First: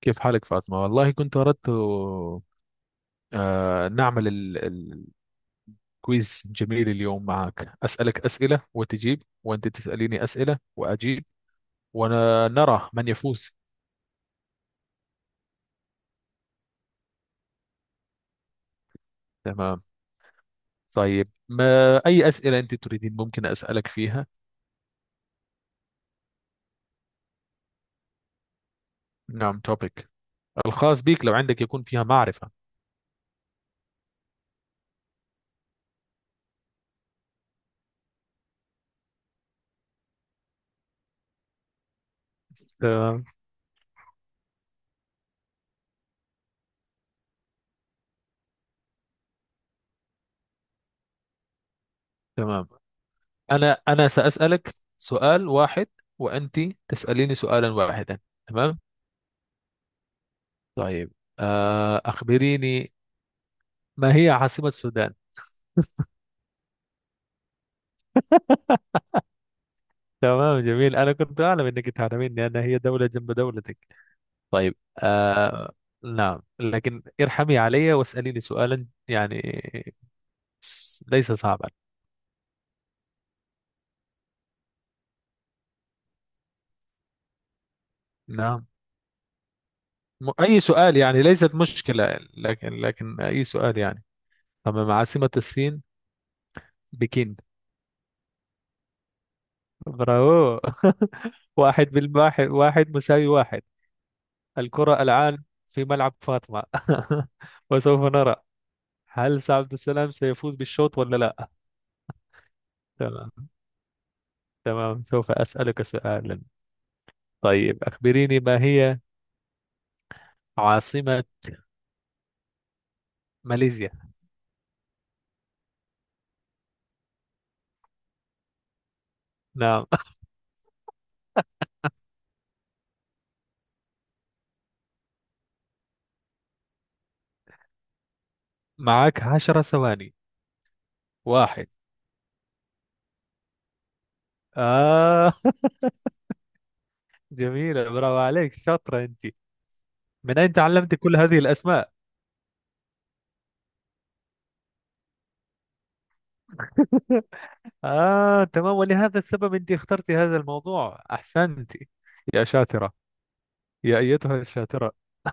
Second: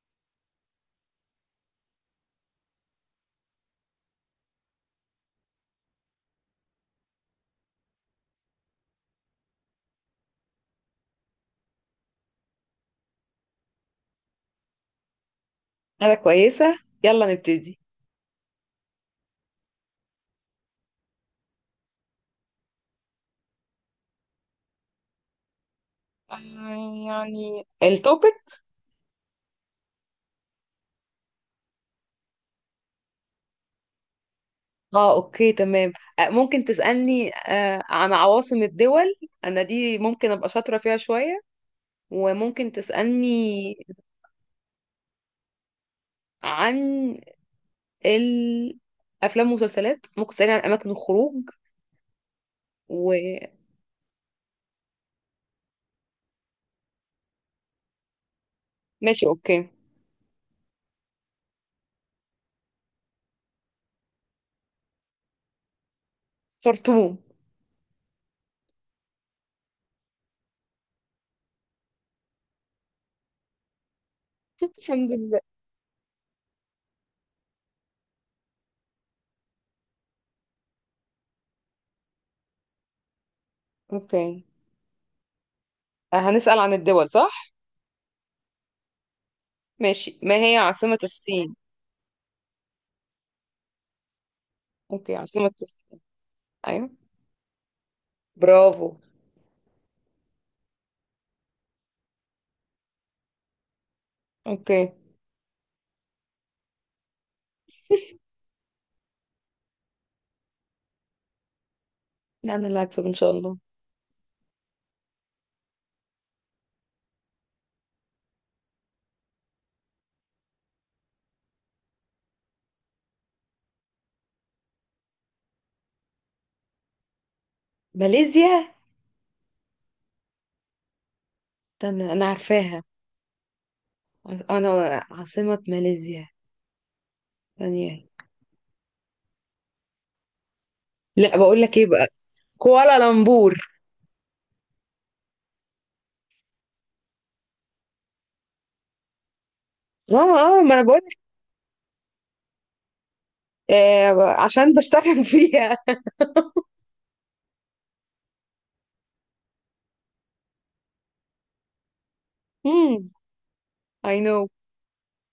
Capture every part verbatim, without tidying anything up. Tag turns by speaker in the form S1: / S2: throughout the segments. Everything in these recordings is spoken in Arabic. S1: كيف حالك فاطمة؟ والله كنت أردت آه، نعمل ال- ال- الكويز. جميل اليوم معك، أسألك أسئلة وتجيب، وأنت تسأليني أسئلة وأجيب، ونرى من يفوز.
S2: انا كويسة، يلا نبتدي.
S1: تمام. طيب، ما أي أسئلة أنت تريدين ممكن أسألك فيها؟
S2: آه، يعني التوبيك.
S1: نعم، توبيك الخاص بك لو عندك يكون فيها معرفة.
S2: اه اوكي تمام. آه، ممكن تسألني آه، عن عواصم الدول. انا دي ممكن ابقى شاطرة فيها شوية، وممكن
S1: تمام.
S2: تسألني عن الافلام والمسلسلات. ممكن تسألني عن اماكن الخروج
S1: تمام،
S2: وماشي.
S1: أنا أنا سأسألك سؤال واحد، وأنت تسأليني سؤالا واحدا. تمام؟
S2: اوكي.
S1: طيب، آه، أخبريني، ما هي عاصمة السودان؟
S2: شطوم.
S1: تمام، جميل. أنا كنت أعلم إنك تعلميني، أنا هي دولة جنب دولتك. طيب.
S2: الحمد لله.
S1: آه، نعم، لكن ارحمي علي واسأليني سؤالا يعني س- ليس صعبا.
S2: اوكي، آه، هنسأل عن الدول صح؟
S1: نعم.
S2: ماشي،
S1: م-
S2: ما هي
S1: أي سؤال
S2: عاصمة
S1: يعني،
S2: الصين؟
S1: ليست مشكلة، لكن لكن أي سؤال يعني. تمام،
S2: اوكي
S1: عاصمة
S2: عاصمة،
S1: الصين.
S2: ايوه.
S1: بكين.
S2: برافو.
S1: برافو. واحد بالواحد، واحد مساوي واحد.
S2: اوكي.
S1: الكرة الآن في ملعب فاطمة. وسوف نرى، هل عبد السلام سيفوز بالشوط ولا لا.
S2: لا، انا اللي هكسب ان شاء
S1: تمام.
S2: الله.
S1: تمام، سوف أسألك سؤالا. طيب، أخبريني، ما هي عاصمة ماليزيا؟
S2: ماليزيا،
S1: نعم.
S2: استنى انا عارفاها. عاص- انا عاصمة ماليزيا، ثانية.
S1: معك عشرة ثواني.
S2: لا بقول
S1: واحد.
S2: لك ايه بقى. كوالالمبور.
S1: آه. جميلة، برافو عليك، شاطرة أنت.
S2: اه.
S1: من أين
S2: اه ما انا
S1: تعلمت
S2: بقول
S1: كل
S2: لك،
S1: هذه الأسماء؟
S2: آه، عشان بشتغل فيها.
S1: آه، تمام، ولهذا السبب أنت اخترت هذا الموضوع. أحسنت يا شاطرة،
S2: امم
S1: يا
S2: اي نو.
S1: أيتها الشاطرة.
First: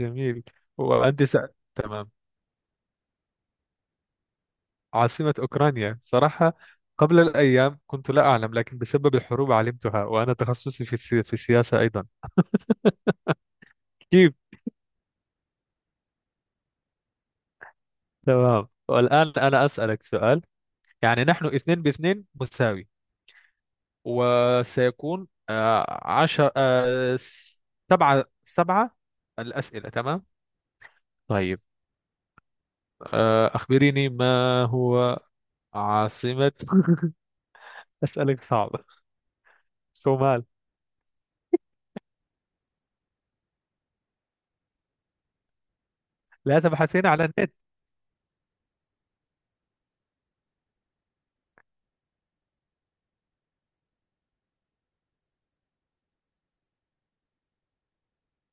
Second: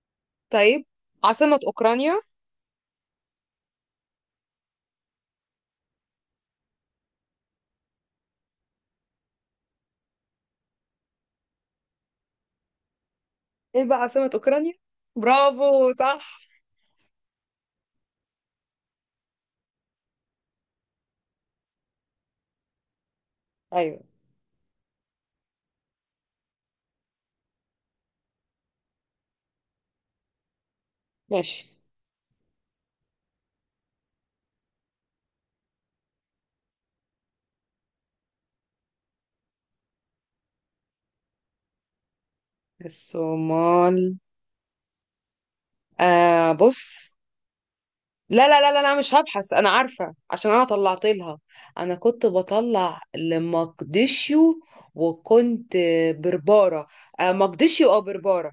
S1: جميل.
S2: طيب
S1: وأنت سأ...
S2: عاصمة
S1: تمام،
S2: اوكرانيا.
S1: عاصمة أوكرانيا. صراحة قبل الأيام كنت لا أعلم، لكن بسبب الحروب علمتها، وأنا تخصصي في السي... في السياسة أيضا.
S2: ايه بقى عاصمة
S1: كيف.
S2: اوكرانيا. برافو، صح.
S1: تمام، والآن أنا أسألك سؤال. يعني نحن اثنين باثنين مساوي،
S2: ايوه،
S1: وسيكون آه عشر آه س- سبعة سبعة الأسئلة. تمام. طيب،
S2: ماشي.
S1: آه أخبريني، ما هو عاصمة أسألك صعب، صومال.
S2: الصومال، آه
S1: لا تبحثين
S2: بص.
S1: على النت.
S2: لا لا لا لا، انا مش هبحث، انا عارفه عشان انا طلعت لها. انا كنت بطلع لمقدشيو، وكنت برباره. آه، مقدشيو او برباره.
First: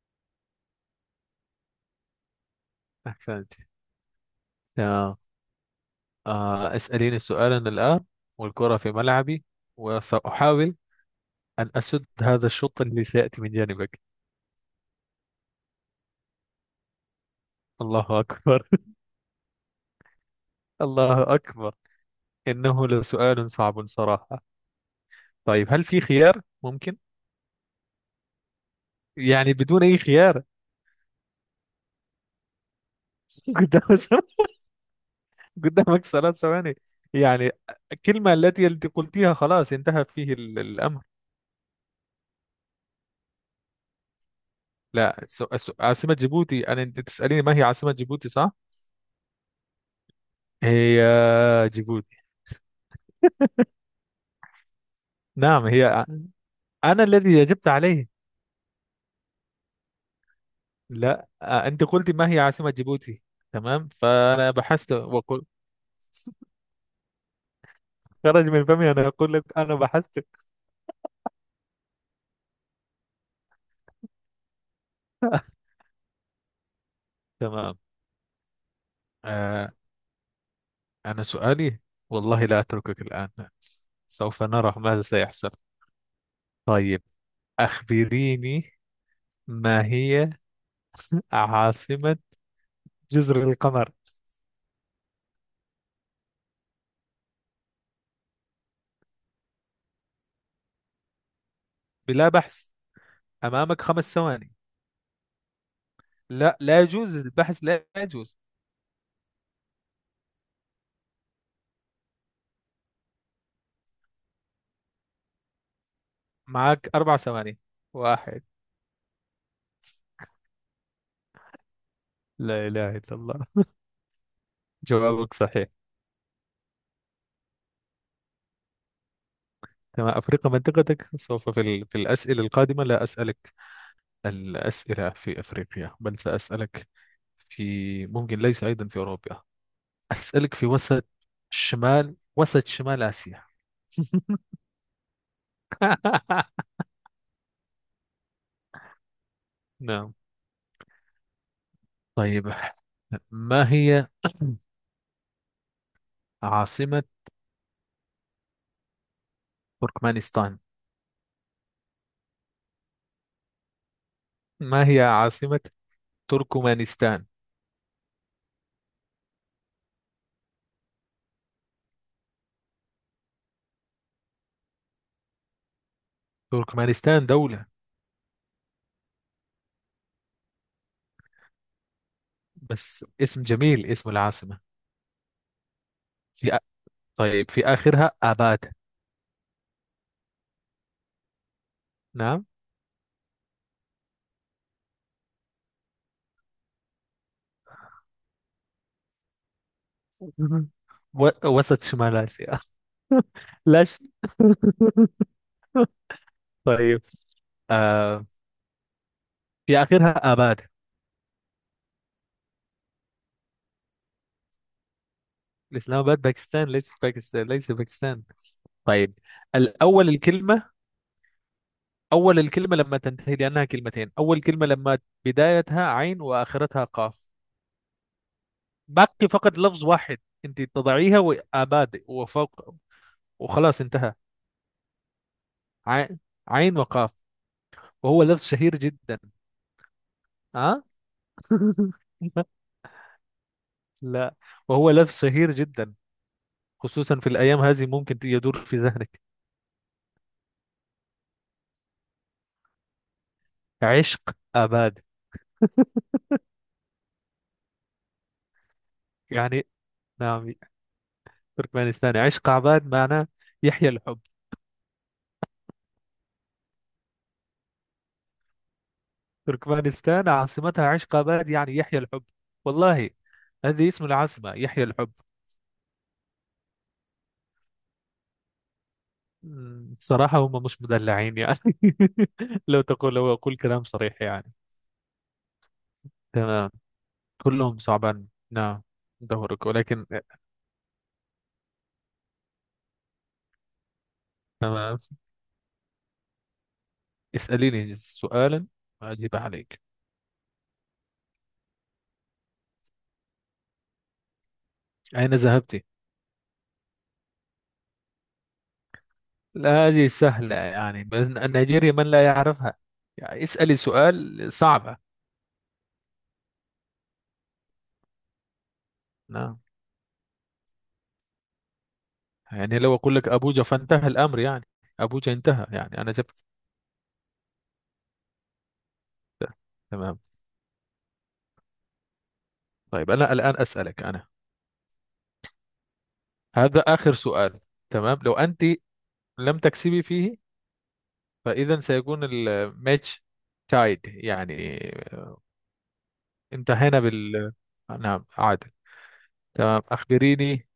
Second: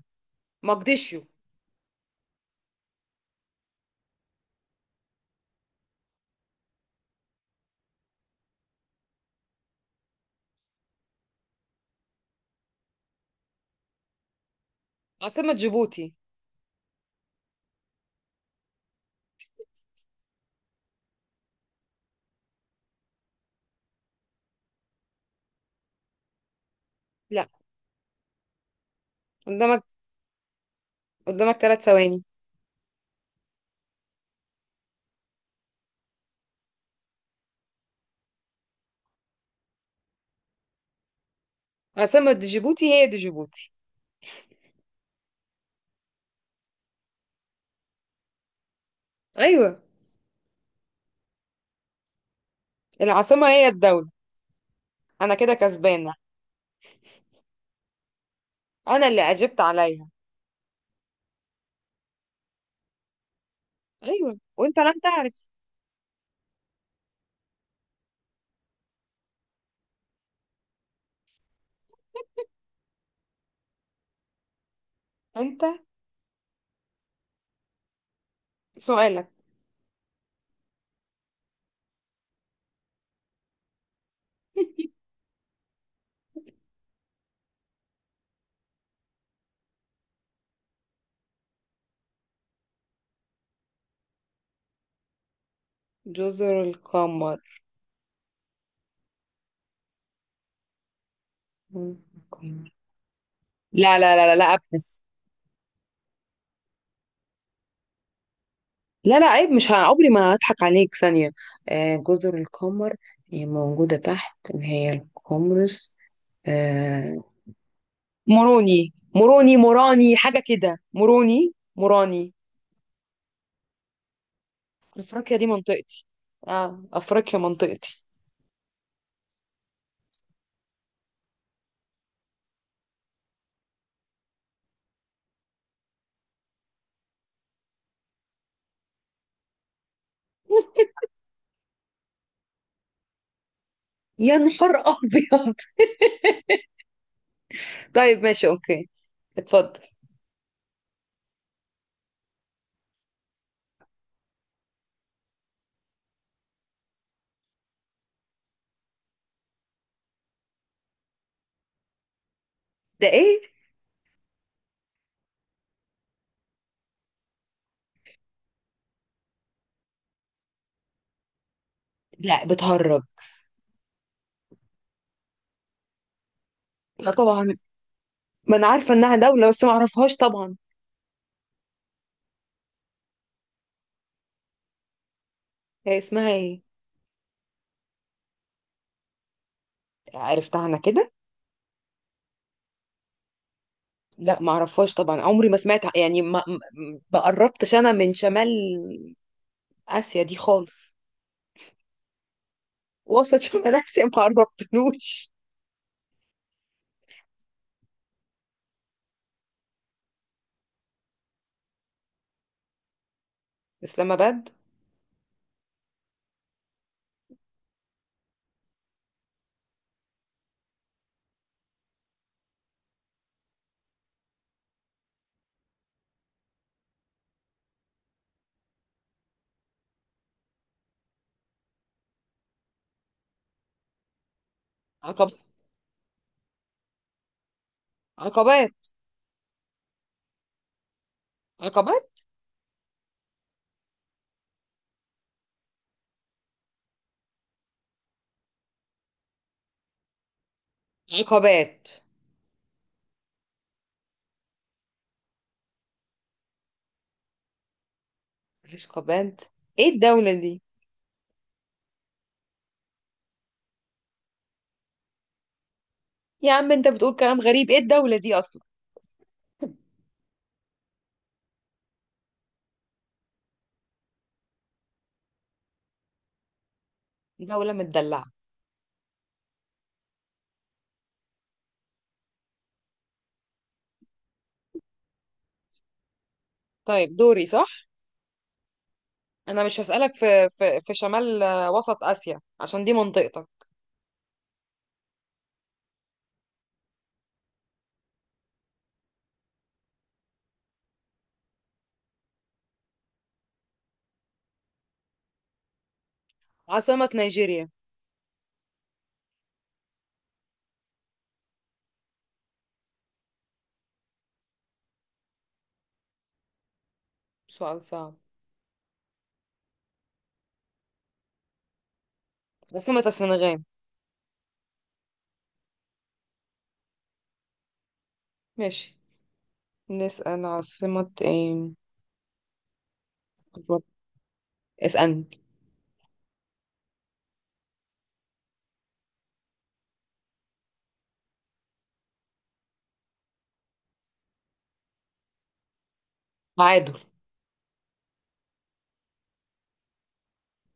S2: مقدشيو.
S1: أحسنت. تمام. آه، اسأليني سؤالا الآن، والكرة في ملعبي، وسأحاول أن أسد هذا الشوط اللي سيأتي من جانبك.
S2: عاصمه جيبوتي.
S1: الله أكبر. الله أكبر، إنه لسؤال صعب صراحة. طيب، هل في خيار ممكن؟
S2: لا،
S1: يعني
S2: قدامك،
S1: بدون أي خيار.
S2: قدامك ثلاث ثواني.
S1: قدام، قدامك ثلاث ثواني. يعني الكلمة التي انت قلتيها خلاص انتهى فيه ال- الأمر.
S2: عاصمه جيبوتي هي دي، جيبوتي.
S1: لا، سو- سو- عاصمة جيبوتي، أنا أنت تسأليني ما هي عاصمة جيبوتي صح؟
S2: ايوه،
S1: هي جيبوتي.
S2: العاصمه هي الدوله، انا كده
S1: نعم، هي
S2: كسبانه.
S1: أنا الذي أجبت عليه.
S2: انا اللي اجبت عليها.
S1: لا، آه، انت قلت ما هي عاصمة جيبوتي، تمام،
S2: ايوه
S1: فانا
S2: وانت
S1: بحثت
S2: لم
S1: وقل
S2: تعرف.
S1: خرج من فمي، انا اقول لك انا بحثت.
S2: انت،
S1: تمام.
S2: سؤالك.
S1: آه، انا سؤالي، والله لا اتركك الان، سوف نرى ماذا سيحصل. طيب، اخبريني، ما هي عاصمة جزر القمر؟
S2: جزر القمر.
S1: بلا بحث، امامك
S2: لا
S1: خمس
S2: لا لا لا لا،
S1: ثواني
S2: ابحث.
S1: لا، لا يجوز البحث، لا يجوز.
S2: لا لا عيب، مش ه- عمري ما هضحك عليك ثانية. آه جزر القمر، هي موجودة تحت اللي هي القمرس.
S1: معك اربع
S2: آه،
S1: ثواني واحد.
S2: مروني مروني موراني، حاجة كده، مروني موراني.
S1: لا اله الا الله، جوابك
S2: أفريقيا دي
S1: صحيح.
S2: منطقتي. اه أفريقيا منطقتي.
S1: كما أفريقيا منطقتك، سوف في, ال... في الأسئلة القادمة لا أسألك الأسئلة في أفريقيا، بل سأسألك في، ممكن ليس، أيضا في أوروبا. أسألك في وسط شمال، وسط شمال آسيا.
S2: يا نهار أبيض. طيب ماشي أوكي، اتفضل.
S1: نعم. طيب، ما هي عاصمة تركمانستان؟
S2: ده إيه؟
S1: ما هي عاصمة تركمانستان؟
S2: لا بتهرج. لا
S1: تركمانستان
S2: طبعا،
S1: دولة،
S2: ما أنا عارفة إنها دولة بس ما أعرفهاش طبعا.
S1: بس اسم جميل اسم العاصمة.
S2: هي اسمها
S1: في أ...
S2: إيه؟
S1: طيب، في آخرها آباد.
S2: عرفتها أنا كده.
S1: نعم.
S2: لا ما اعرفهاش طبعا، عمري ما سمعت يعني، ما ما قربتش انا من شمال اسيا دي
S1: مهم.
S2: خالص.
S1: و... وسط شمال آسيا.
S2: وسط شمال
S1: لاش.
S2: اسيا ما قربتلوش.
S1: طيب، آه، في آخرها آباد.
S2: اسلام اباد.
S1: الإسلام آباد باكستان، ليس باكستان، ليس باكستان. طيب، الأول الكلمة، أول الكلمة لما تنتهي، لأنها كلمتين، أول كلمة لما بدايتها عين وآخرتها قاف، باقي فقط لفظ واحد، أنت تضعيها وآباد وفوق وخلاص انتهى.
S2: عقب.
S1: عين، عين وقاف، وهو لفظ شهير
S2: عقبات.
S1: جدا. ها.
S2: عقبات.
S1: لا، وهو لف شهير جدا، خصوصا في الأيام هذه، ممكن يدور في ذهنك،
S2: عقبات،
S1: عشق عباد
S2: مش عقبات.
S1: يعني.
S2: ايه الدولة
S1: نعم،
S2: دي؟
S1: تركمانستان عشق عباد، معناه يحيى الحب.
S2: يا عم انت بتقول كلام غريب، ايه الدولة دي اصلا؟
S1: تركمانستان عاصمتها عشق عباد، يعني يحيى الحب، والله. هذه اسم العاصمة، يحيى الحب.
S2: دولة متدلعة.
S1: مم، صراحة هم مش مدلعين يعني. لو تقول، لو أقول كلام صريح يعني. تمام.
S2: طيب دوري صح،
S1: كلهم صعبان، نعم.
S2: انا
S1: دورك
S2: مش
S1: ولكن.
S2: هسألك في في في شمال، آه، وسط اسيا عشان دي منطقتك.
S1: تمام، اسأليني سؤالا أجيب عليك. أين ذهبت؟
S2: عاصمة نيجيريا.
S1: لا، هذه سهلة يعني، بس نيجيريا من لا يعرفها، يعني اسألي سؤال صعبة.
S2: سؤال صعب.
S1: نعم، يعني لو
S2: عاصمة
S1: أقول لك
S2: السنغال.
S1: أبوجا فانتهى الأمر يعني. أبوجا انتهى يعني، أنا جبت.
S2: ماشي،
S1: تمام.
S2: نسأل عاصمة ايه.
S1: طيب، أنا الآن
S2: بالظبط.
S1: أسألك أنا.
S2: اسألني.
S1: هذا آخر سؤال. تمام، لو أنت لم تكسبي فيه، فإذا سيكون الماتش تايد يعني،
S2: تعادل.
S1: انتهينا بال نعم، عادل. تمام، أخبريني.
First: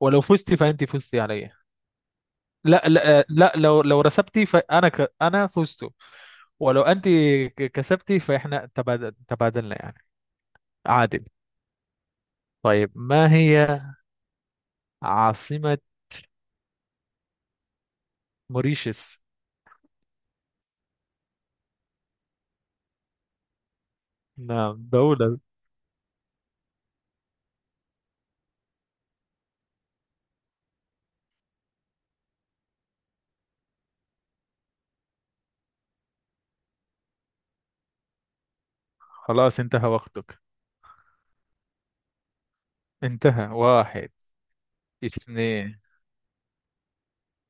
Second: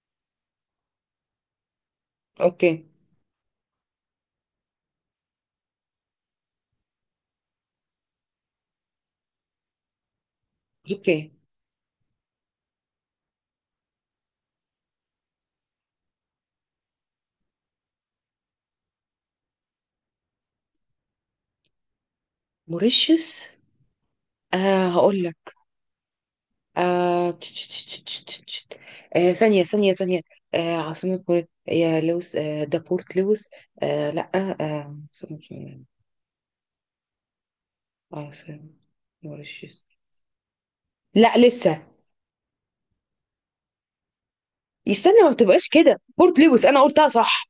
S1: ولو فزت فأنت فزت علي.
S2: اوكي.
S1: لا لا لا، لو لو رسبتي فانا ك... انا فزت، ولو انت ك- كسبتي فاحنا تبادل، تبادلنا يعني،
S2: اوكي.
S1: عادل. طيب، ما هي عاصمة موريشيس؟
S2: موريشيوس.
S1: نعم،
S2: آه هقول
S1: دولة.
S2: لك. آه... تش- تش- تش- تش- تش- تش. آه، ثانية ثانية ثانية. آه عاصمة موريت هي لوس، آه دابورت لوس. آه لا آه عاصمة، عاصمة
S1: خلاص
S2: موريشيوس.
S1: انتهى وقتك.
S2: لا لسه،
S1: انتهى. واحد.
S2: استنى، ما بتبقاش
S1: اثنين.
S2: كده، بورت لوس، انا قلتها صح.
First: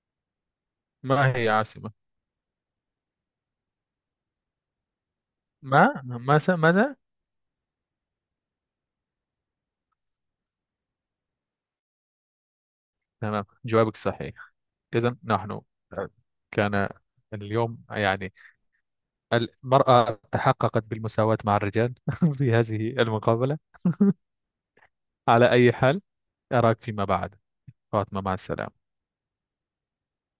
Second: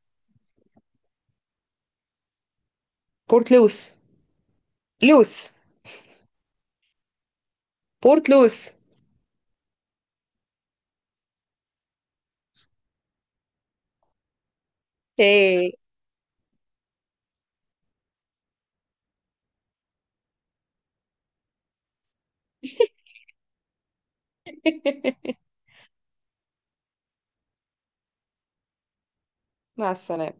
S1: ما هي عاصمة؟
S2: بورت لوس، لوس،
S1: ما ماذا ماذا.
S2: بورت لوس.
S1: تمام، جوابك صحيح. إذا نحن،
S2: ايه.
S1: كان اليوم يعني المرأة تحققت بالمساواة مع الرجال. في هذه المقابلة. على أي حال، أراك فيما بعد فاطمة، مع السلامة.
S2: مع السلامة.